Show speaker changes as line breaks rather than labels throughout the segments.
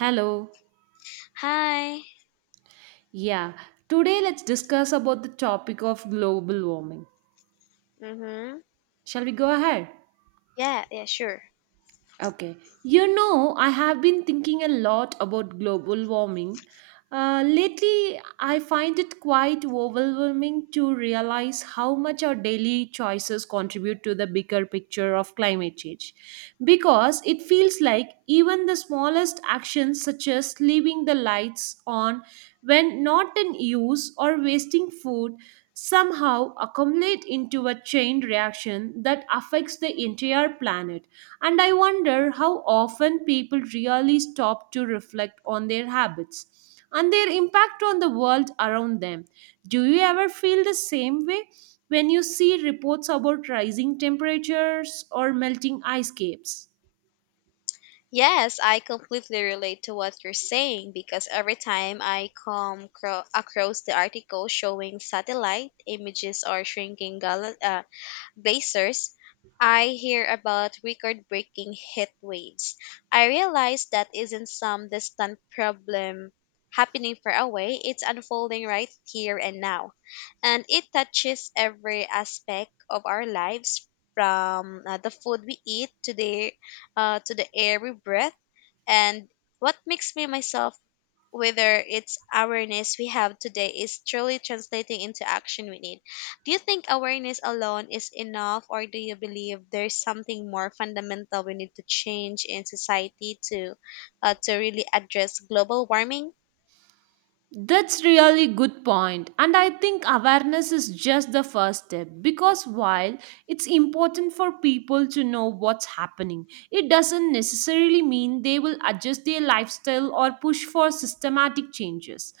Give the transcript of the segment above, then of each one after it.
Hello.
Hi.
Yeah, today let's discuss about the topic of global warming.
Mhm.
Shall we go ahead?
Yeah, yeah, sure.
Okay. You know, I have been thinking a lot about global warming. Lately, I find it quite overwhelming to realize how much our daily choices contribute to the bigger picture of climate change. Because it feels like even the smallest actions, such as leaving the lights on when not in use or wasting food, somehow accumulate into a chain reaction that affects the entire planet. And I wonder how often people really stop to reflect on their habits and their impact on the world around them. Do you ever feel the same way when you see reports about rising temperatures or melting ice caps?
Yes, I completely relate to what you're saying because every time I across the article showing satellite images or shrinking blazers, I hear about record breaking heat waves. I realize that isn't some distant problem happening far away, it's unfolding right here and now. And it touches every aspect of our lives from the food we eat to the air we breathe. And what makes me myself whether it's awareness we have today is truly translating into action we need. Do you think awareness alone is enough, or do you believe there's something more fundamental we need to change in society to really address global warming?
That's really good point, and I think awareness is just the first step, because while it's important for people to know what's happening, it doesn't necessarily mean they will adjust their lifestyle or push for systematic changes.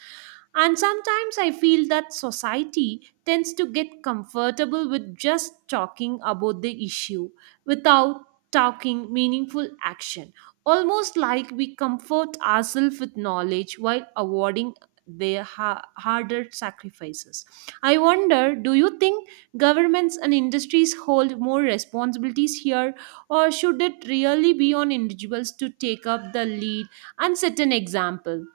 And sometimes I feel that society tends to get comfortable with just talking about the issue without talking meaningful action, almost like we comfort ourselves with knowledge while avoiding harder sacrifices. I wonder, do you think governments and industries hold more responsibilities here, or should it really be on individuals to take up the lead and set an example?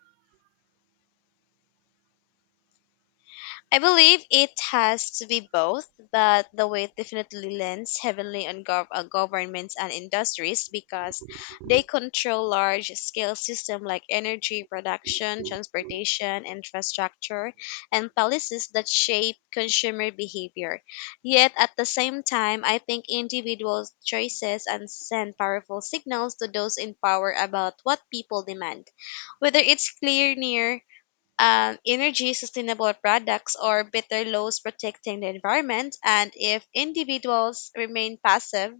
I believe it has to be both, but the weight definitely lands heavily on governments and industries because they control large scale systems like energy production, transportation, infrastructure, and policies that shape consumer behavior. Yet at the same time, I think individual choices and send powerful signals to those in power about what people demand, whether it's clear near energy sustainable products or better laws protecting the environment. And if individuals remain passive,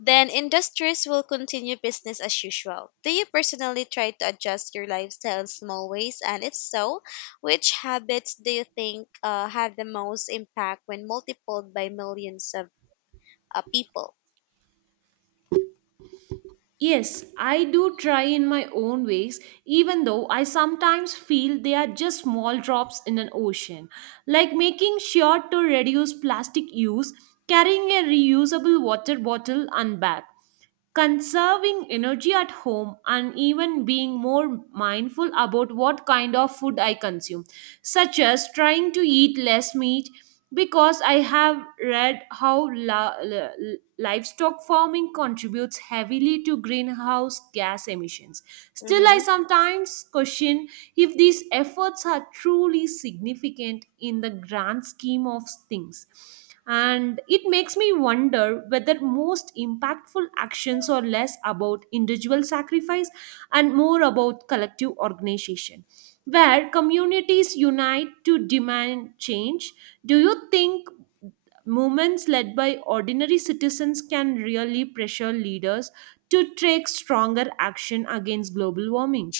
then industries will continue business as usual. Do you personally try to adjust your lifestyle in small ways? And if so, which habits do you think have the most impact when multiplied by millions of people?
Yes, I do try in my own ways, even though I sometimes feel they are just small drops in an ocean. Like making sure to reduce plastic use, carrying a reusable water bottle and bag, conserving energy at home, and even being more mindful about what kind of food I consume, such as trying to eat less meat because I have read how livestock farming contributes heavily to greenhouse gas emissions. Still, I
Mm-hmm.
sometimes question if these efforts are truly significant in the grand scheme of things, and it makes me wonder whether most impactful actions are less about individual sacrifice and more about collective organization, where communities unite to demand change. Do you think movements led by ordinary citizens can really pressure leaders to take stronger action against global warming?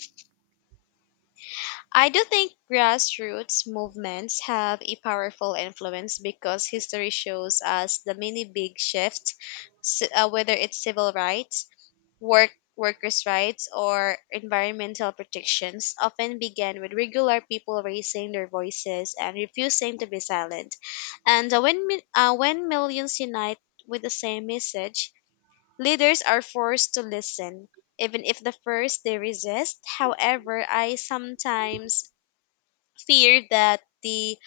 I do think grassroots movements have a powerful influence because history shows us the many big shifts, whether it's civil rights, workers' rights, or environmental protections, often began with regular people raising their voices and refusing to be silent. And when when millions unite with the same message, leaders are forced to listen. Even if the first they resist, however, I sometimes fear that the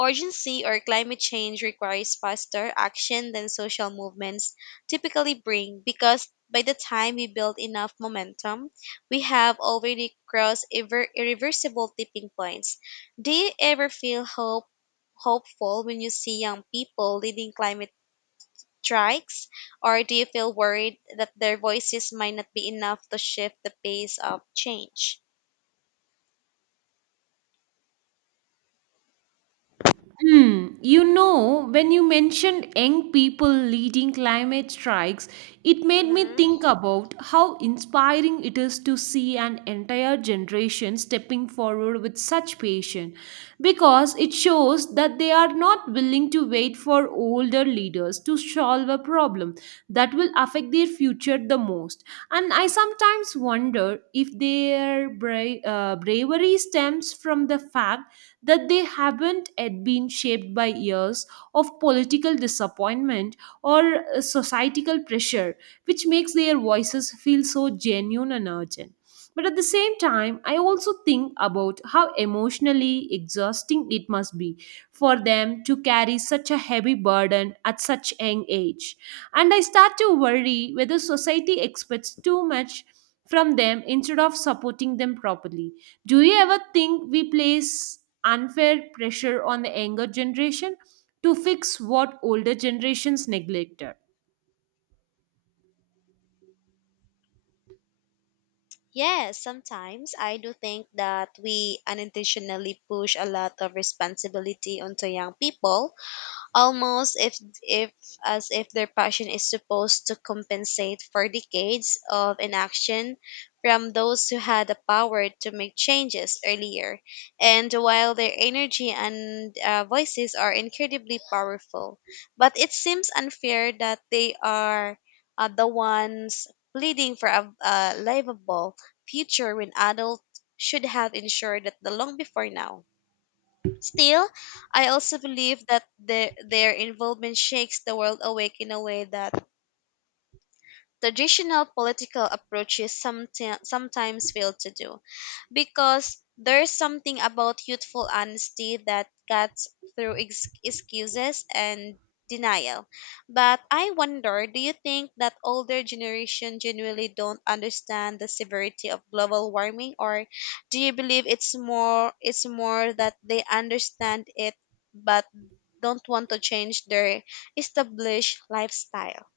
urgency or climate change requires faster action than social movements typically bring because by the time we build enough momentum, we have already crossed irreversible tipping points. Do you ever feel hope, hopeful when you see young people leading climate strikes, or do you feel worried that their voices might not be enough to shift the pace of change?
Hmm. You know, when you mentioned young people leading climate strikes, it made me
Mhm.
think about how inspiring it is to see an entire generation stepping forward with such passion, because it shows that they are not willing to wait for older leaders to solve a problem that will affect their future the most. And I sometimes wonder if their bravery stems from the fact that they haven't yet been shaped by years of political disappointment or societal pressure, which makes their voices feel so genuine and urgent. But at the same time, I also think about how emotionally exhausting it must be for them to carry such a heavy burden at such young age. And I start to worry whether society expects too much from them instead of supporting them properly. Do you ever think we place unfair pressure on the younger generation to fix what older generations neglected?
Yes, sometimes I do think that we unintentionally push a lot of responsibility onto young people almost if as if their passion is supposed to compensate for decades of inaction from those who had the power to make changes earlier. And while their energy and voices are incredibly powerful, but it seems unfair that they are the ones pleading for a livable future when adults should have ensured that the long before now. Still, I also believe that their involvement shakes the world awake in a way that traditional political approaches sometimes fail to do. Because there's something about youthful honesty that cuts through excuses and denial. But I wonder, do you think that older generation genuinely don't understand the severity of global warming, or do you believe it's more that they understand it but don't want to change their established lifestyle?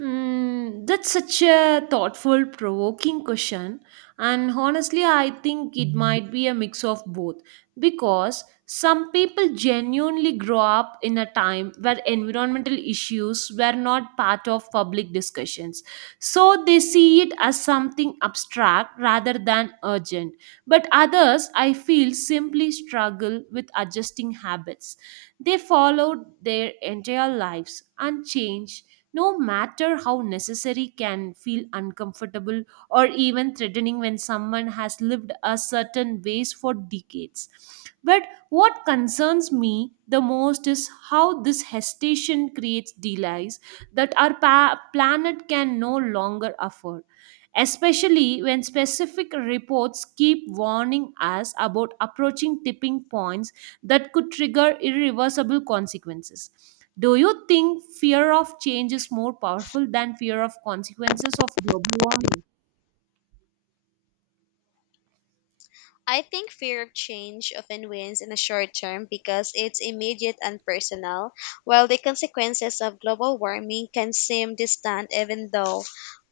Mm, that's such a thoughtful, provoking question. And honestly, I think it might be a mix of both because some people genuinely grow up in a time where environmental issues were not part of public discussions. So they see it as something abstract rather than urgent. But others, I feel, simply struggle with adjusting habits. They followed their entire lives, and change, no matter how necessary, can feel uncomfortable or even threatening when someone has lived a certain ways for decades. But what concerns me the most is how this hesitation creates delays that our planet can no longer afford, especially when specific reports keep warning us about approaching tipping points that could trigger irreversible consequences. Do you think fear of change is more powerful than fear of consequences of global warming?
I think fear of change often wins in the short term because it's immediate and personal, while the consequences of global warming can seem distant even though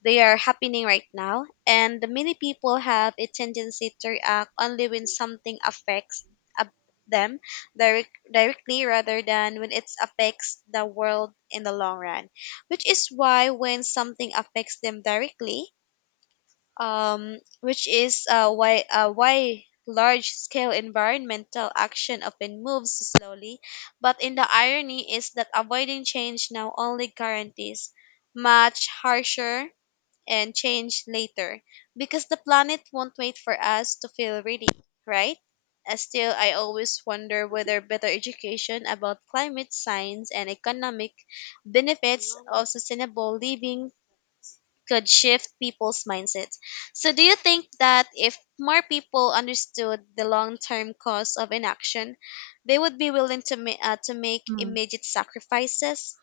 they are happening right now. And many people have a tendency to react only when something affects ab- them directly rather than when it affects the world in the long run, which is why when something affects them directly, which is why large scale environmental action often moves slowly. But in the irony is that avoiding change now only guarantees much harsher and change later because the planet won't wait for us to feel ready, right? Still, I always wonder whether better education about climate science and economic benefits of sustainable living could shift people's mindsets. So, do you think that if more people understood the long term cost of inaction, they would be willing to, to make
Hmm.
immediate sacrifices?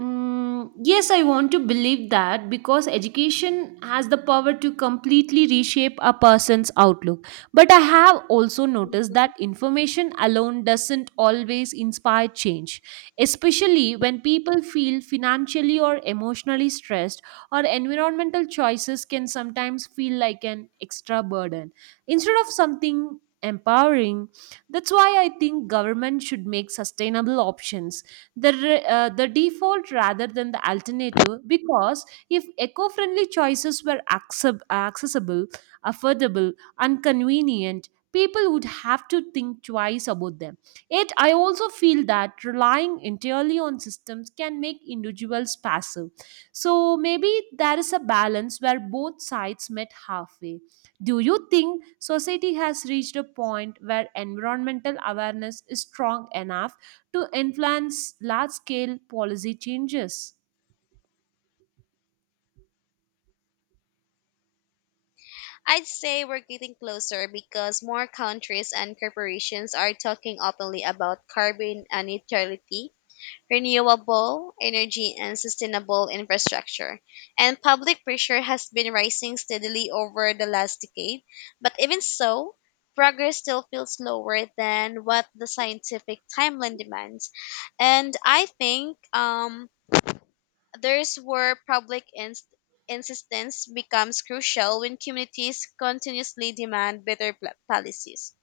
Mm, yes, I want to believe that because education has the power to completely reshape a person's outlook. But I have also noticed that
Mhm.
information alone doesn't always inspire change, especially when people feel financially or emotionally stressed, or environmental choices can sometimes feel like an extra burden instead of something empowering. That's why I think government should make sustainable options the default rather than the alternative, because if eco-friendly choices were accessible, affordable, and convenient, people would have to think twice about them. Yet I also feel that relying entirely on systems can make individuals passive, so maybe there is a balance where both sides met halfway. Do you think society has reached a point where environmental awareness is strong enough to influence large scale policy changes?
I'd say we're getting closer because more countries and corporations are talking openly about carbon neutrality, renewable energy and sustainable infrastructure. And public pressure has been rising steadily over the last decade, but even so, progress still feels slower than what the scientific timeline demands. And I think there's where public insistence becomes crucial. When communities continuously demand better policies,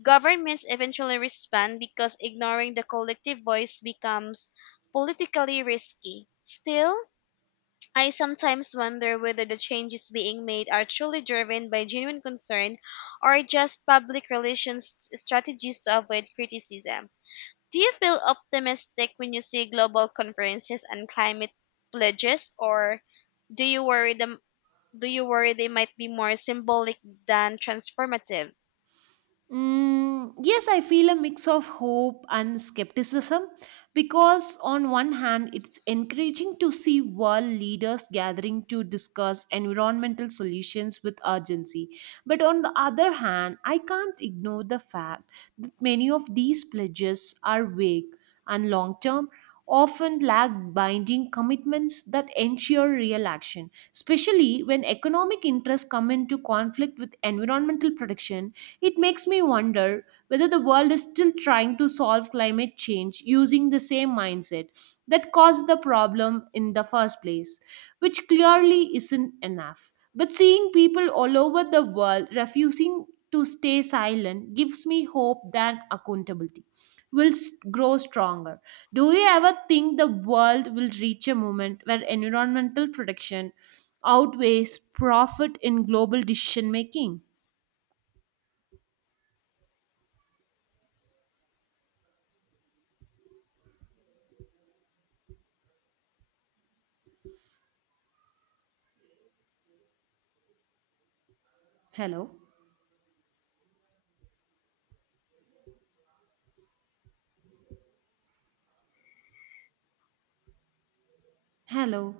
governments eventually respond because ignoring the collective voice becomes politically risky. Still, I sometimes wonder whether the changes being made are truly driven by genuine concern or just public relations strategies to avoid criticism. Do you feel optimistic when you see global conferences and climate pledges, or do you worry them do you worry they might be more symbolic than transformative?
Mm, yes, I feel a mix of hope and skepticism because, on one hand, it's encouraging to see world leaders gathering to discuss environmental solutions with urgency. But on the other hand, I can't ignore the fact that many of these pledges are vague and long term, often lack binding commitments that ensure real action, especially when economic interests come into conflict with environmental protection. It makes me wonder whether the world is still trying to solve climate change using the same mindset that caused the problem in the first place, which clearly isn't enough. But seeing people all over the world refusing to stay silent gives me hope that accountability will grow stronger. Do you ever think the world will reach a moment where environmental protection outweighs profit in global decision making? Hello. Hello.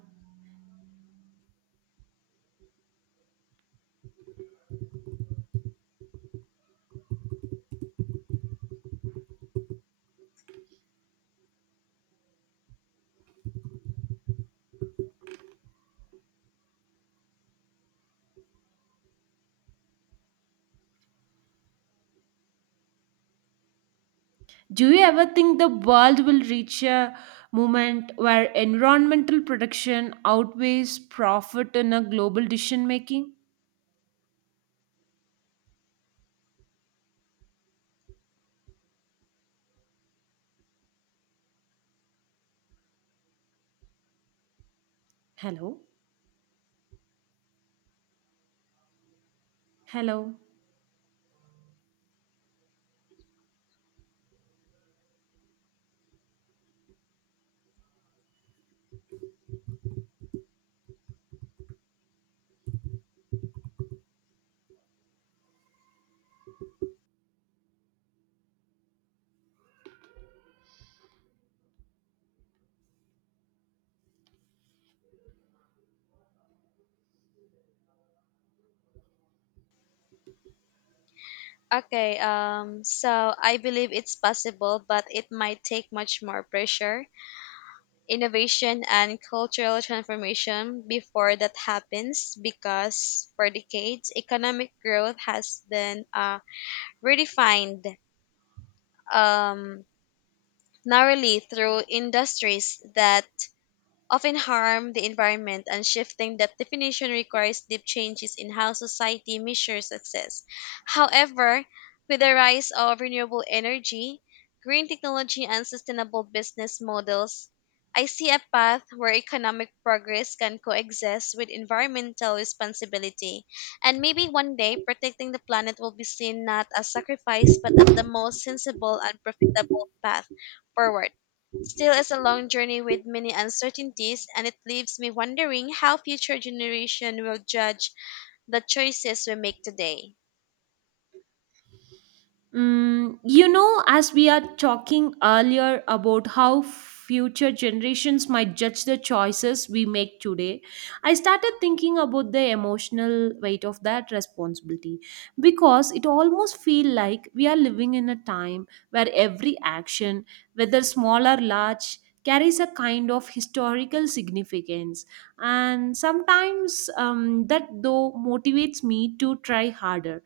Do you ever think the world will reach a moment where environmental production outweighs profit in a global decision making? Hello. Hello.
Okay, so I believe it's possible, but it might take much more pressure, innovation, and cultural transformation before that happens because for decades, economic growth has been redefined um, narrowly through industries that often harm the environment, and shifting that definition requires deep changes in how society measures success. However, with the rise of renewable energy, green technology, and sustainable business models, I see a path where economic progress can coexist with environmental responsibility. And maybe one day, protecting the planet will be seen not as sacrifice, but as the most sensible and profitable path forward. Still, it's a long journey with many uncertainties, and it leaves me wondering how future generation will judge the choices we make today.
Mm, you know, as we are talking earlier about how future generations might judge the choices we make today, I started thinking about the emotional weight of that responsibility, because it almost feel like we are living in a time where every action, whether small or large, carries a kind of historical significance. And sometimes that though motivates me to try harder,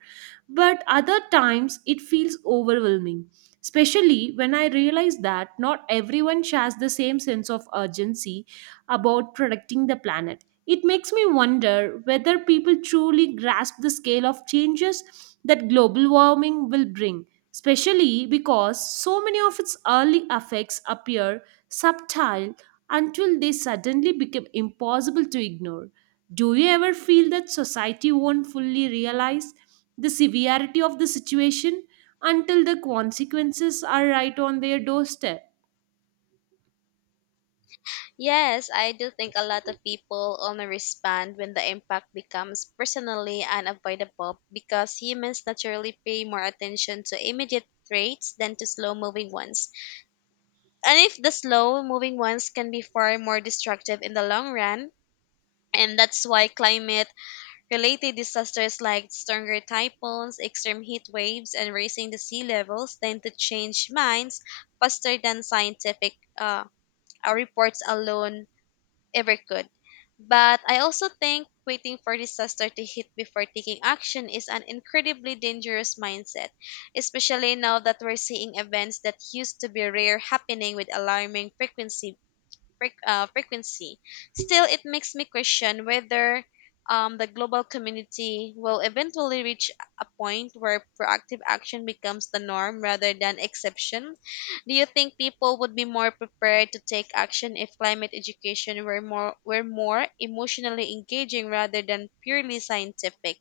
but other times it feels overwhelming, especially when I realize that not everyone shares the same sense of urgency about protecting the planet. It makes me wonder whether people truly grasp the scale of changes that global warming will bring, especially because so many of its early effects appear subtle until they suddenly become impossible to ignore. Do you ever feel that society won't fully realize the severity of the situation until the consequences are right on their doorstep?
Yes, I do think a lot of people only respond when the impact becomes personally unavoidable because humans naturally pay more attention to immediate traits than to slow moving ones. And if the slow moving ones can be far more destructive in the long run, and that's why climate related disasters like stronger typhoons, extreme heat waves, and raising the sea levels tend to change minds faster than scientific uh, reports alone ever could. But I also think waiting for disaster to hit before taking action is an incredibly dangerous mindset, especially now that we're seeing events that used to be rare happening with alarming frequency, frequency. Still, it makes me question whether the global community will eventually reach a point where proactive action becomes the norm rather than exception. Do you think people would be more prepared to take action if climate education were more emotionally engaging rather than purely scientific?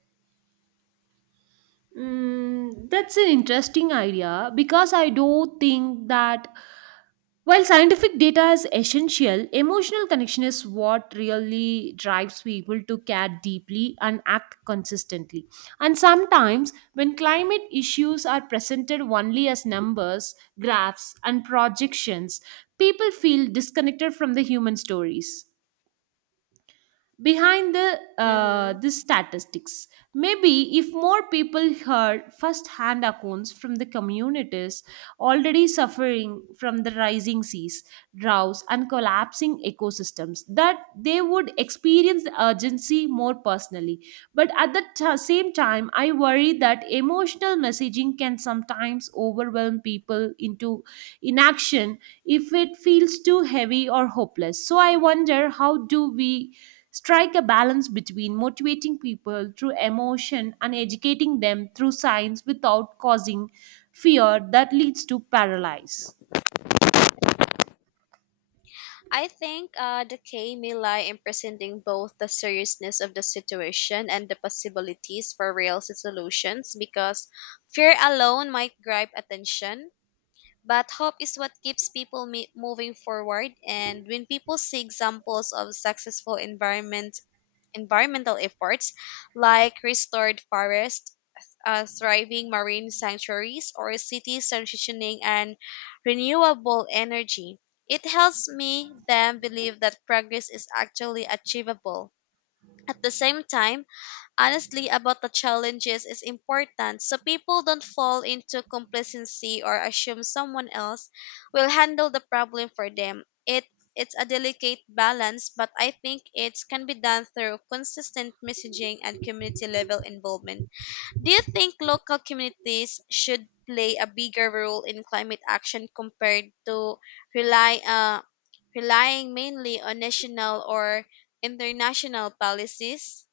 Mm, that's an interesting idea because I do think that while scientific data is essential, emotional connection is what really drives people to care deeply and act consistently. And sometimes, when climate issues are presented only as numbers, graphs, and projections, people feel disconnected from the human stories behind
Mm-hmm.
the statistics. Maybe if more people heard first hand accounts from the communities already suffering from the rising seas, droughts, and collapsing ecosystems, that they would experience the urgency more personally. But at the same time, I worry that emotional messaging can sometimes overwhelm people into inaction if it feels too heavy or hopeless. So I wonder, how do we strike a balance between motivating people through emotion and educating them through science without causing fear that leads to paralysis?
I think the key may lie in presenting both the seriousness of the situation and the possibilities for real solutions because fear alone might grab attention. But hope is what keeps people moving forward. And when people see examples of successful environmental efforts like restored forests, thriving marine sanctuaries, or cities transitioning and renewable energy. It helps me then believe that progress is actually achievable. At the same time, honestly about the challenges is important so people don't fall into complacency or assume someone else will handle the problem for them. It's a delicate balance, but I think it can be done through consistent messaging and community level involvement. Do you think local communities should play a bigger role in climate action compared to rely uh, relying mainly on national or international policies?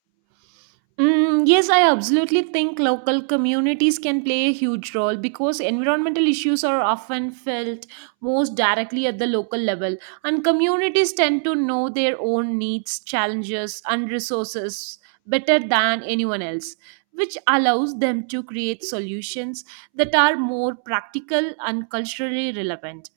Mm, yes, I absolutely think local communities can play a huge role because environmental issues are often felt most directly at the local level, and communities tend to know their own needs, challenges, and resources better than anyone else, which allows them to create solutions that are more practical and culturally relevant.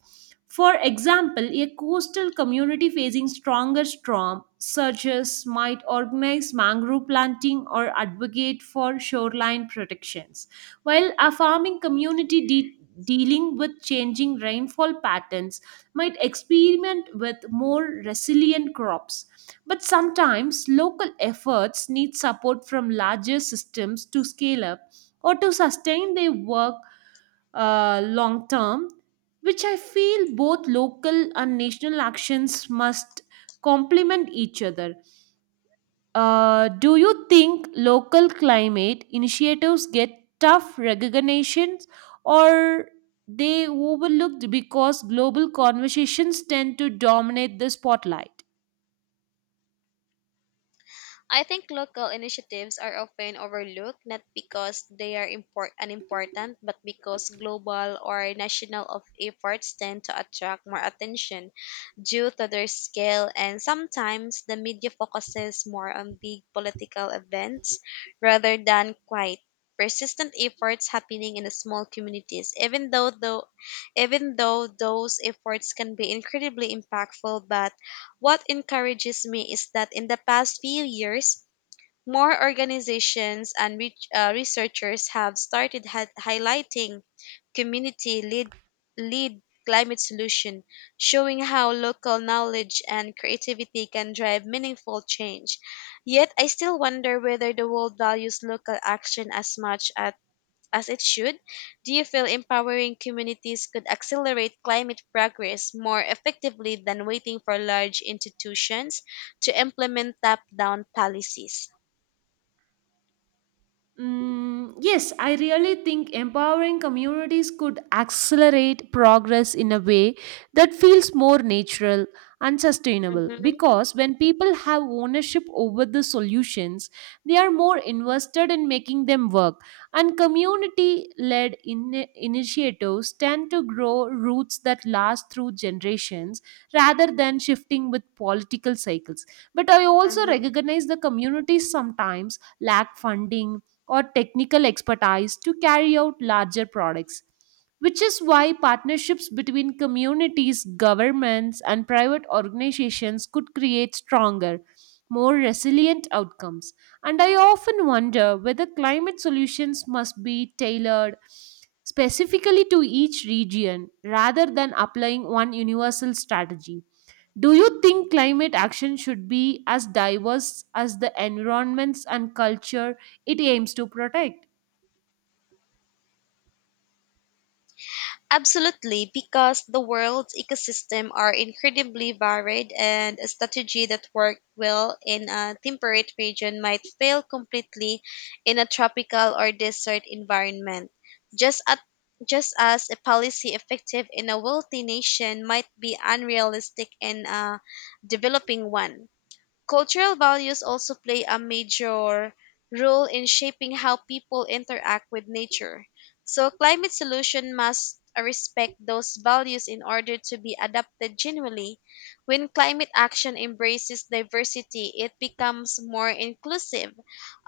For example, a coastal community facing stronger storm surges might organize mangrove planting or advocate for shoreline protections, while a farming community dealing with changing rainfall patterns might experiment with more resilient crops. But sometimes local efforts need support from larger systems to scale up or to sustain their work long term, which I feel both local and national actions must complement each other. Do you think local climate initiatives get tough recognitions, or they overlooked because global conversations tend to dominate the spotlight?
I think local initiatives are often overlooked not because they are unimportant, but because global or national of efforts tend to attract more attention due to their scale, and sometimes the media focuses more on big political events rather than quite persistent efforts happening in the small communities, even though those efforts can be incredibly impactful. But what encourages me is that in the past few years, more organizations and researchers have started highlighting community lead climate solution, showing how local knowledge and creativity can drive meaningful change. Yet I still wonder whether the world values local action as much as it should. Do you feel empowering communities could accelerate climate progress more effectively than waiting for large institutions to implement top down policies?
Mm, yes, I really think empowering communities could accelerate progress in a way that feels more natural and sustainable, because when people have ownership over the solutions, they are more invested in making them work. And community led initiatives tend to grow roots that last through generations rather than shifting with political cycles. But I also
Hmm.
recognize the communities sometimes lack funding or technical expertise to carry out larger products, which is why partnerships between communities, governments, and private organizations could create stronger, more resilient outcomes. And I often wonder whether climate solutions must be tailored specifically to each region rather than applying one universal strategy. Do you think climate action should be as diverse as the environments and culture it aims to protect?
Absolutely, because the world's ecosystems are incredibly varied, and a strategy that worked well in a temperate region might fail completely in a tropical or desert environment. Just at just as a policy effective in a wealthy nation might be unrealistic in a developing one. Cultural values also play a major role in shaping how people interact with nature. So climate solution must respect those values in order to be adapted genuinely. When climate action embraces diversity, it becomes more inclusive,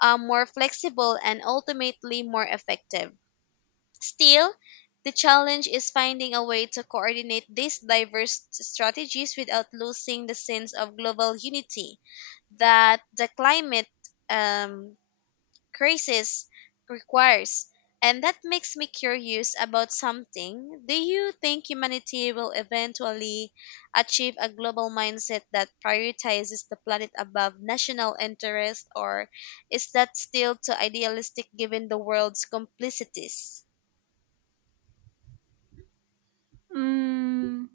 more flexible, and ultimately more effective. Still, the challenge is finding a way to coordinate these diverse strategies without losing the sense of global unity that the climate um, crisis requires. And that makes me curious about something. Do you think humanity will eventually achieve a global mindset that prioritizes the planet above national interest, or is that still too idealistic given the world's complicities?
Mm.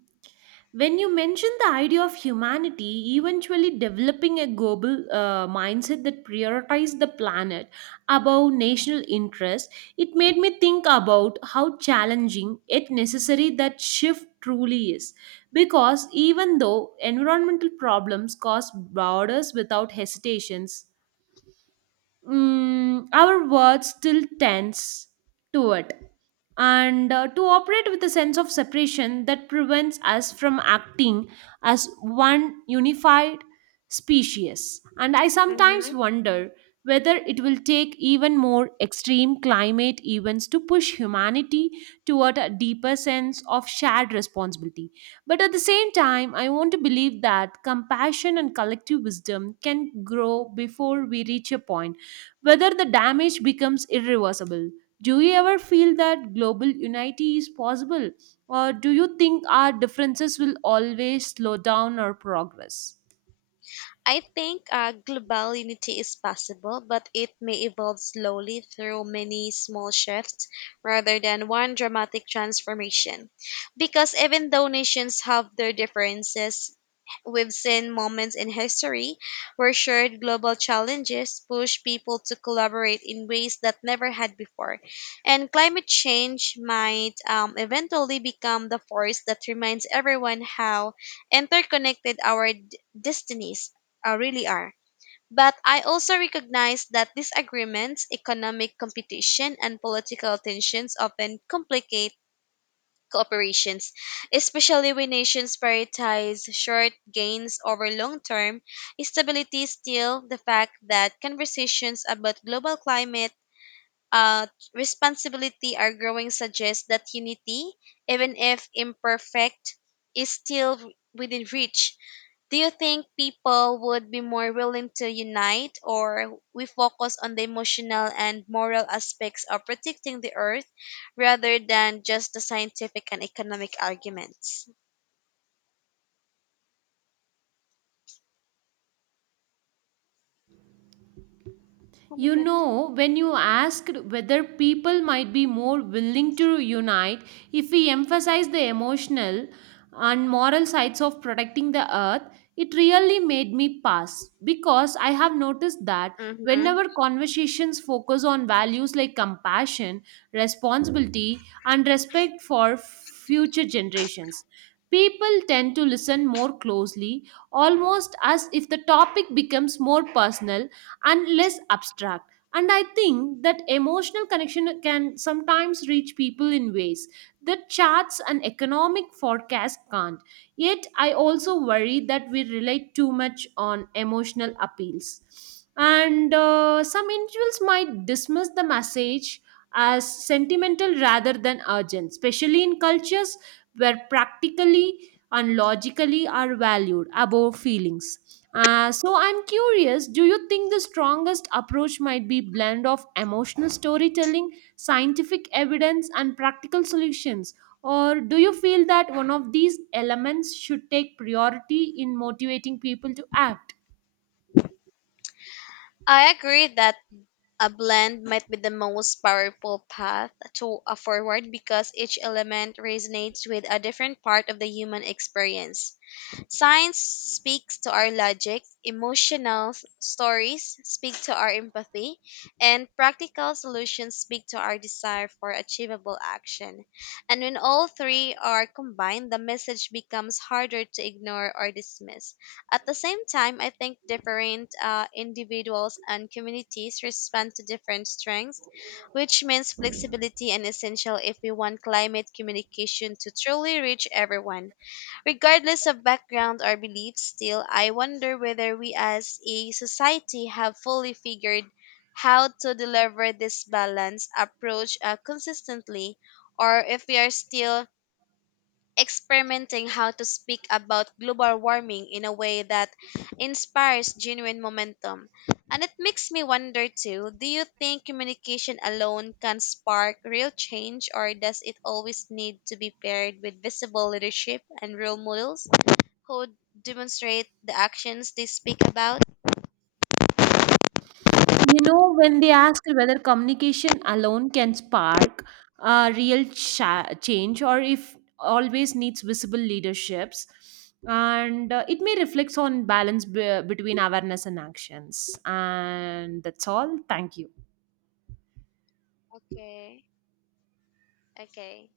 When you mention the idea of humanity eventually developing a global mindset that prioritizes the planet above national interest, it made me think about how challenging yet necessary that shift truly is. Because even though environmental problems cause borders without hesitations, our words still tense to it and to operate with a sense of separation that prevents us from acting as one unified species. And I sometimes
Hmm.
wonder whether it will take even more extreme climate events to push humanity toward a deeper sense of shared responsibility. But at the same time, I want to believe that compassion and collective wisdom can grow before we reach a point whether the damage becomes irreversible. Do you ever feel that global unity is possible, or do you think our differences will always slow down our progress?
I think global unity is possible, but it may evolve slowly through many small shifts rather than one dramatic transformation. Because even though nations have their differences, we've seen moments in history where shared global challenges push people to collaborate in ways that never had before. And climate change might eventually become the force that reminds everyone how interconnected our destinies really are. But I also recognize that disagreements, economic competition, and political tensions often complicate cooperations, especially when nations prioritize short gains over long term stability. Still, the fact that conversations about global climate uh, responsibility are growing suggests that unity, even if imperfect, is still within reach. Do you think people would be more willing to unite or we focus on the emotional and moral aspects of protecting the earth rather than just the scientific and economic arguments? Oh my
You
god.
know, when you asked whether people might be more willing to unite if we emphasize the emotional and moral sides of protecting the earth, it really made me pass, because I have noticed that
Hmm.
whenever conversations focus on values like compassion, responsibility, and respect for future generations, people tend to listen more closely, almost as if the topic becomes more personal and less abstract. And I think that emotional connection can sometimes reach people in ways that charts and economic forecasts can't. Yet, I also worry that we relate too much on emotional appeals. And some individuals might dismiss the message as sentimental rather than urgent, especially in cultures where practically and logically are valued above feelings. So I'm curious, do you think the strongest approach might be blend of emotional storytelling, scientific evidence, and practical solutions, or do you feel that one of these elements should take priority in motivating people to act?
I agree that a blend might be the most powerful path to a forward because each element resonates with a different part of the human experience. Science speaks to our logic, emotional stories speak to our empathy, and practical solutions speak to our desire for achievable action. And when all three are combined, the message becomes harder to ignore or dismiss. At the same time, I think different individuals and communities respond to different strengths, which means flexibility and essential if we want climate communication to truly reach everyone. Regardless of background or beliefs, still, I wonder whether we as a society have fully figured how to deliver this balanced approach consistently, or if we are still experimenting how to speak about global warming in a way that inspires genuine momentum. And it makes me wonder too, do you think communication alone can spark real change, or does it always need to be paired with visible leadership and role models who demonstrate the actions they speak about?
You know, when they asked whether communication alone can spark real change or if always needs visible leaderships, and it may reflect on balance between awareness and actions. And that's all. Thank you.
Okay. Okay.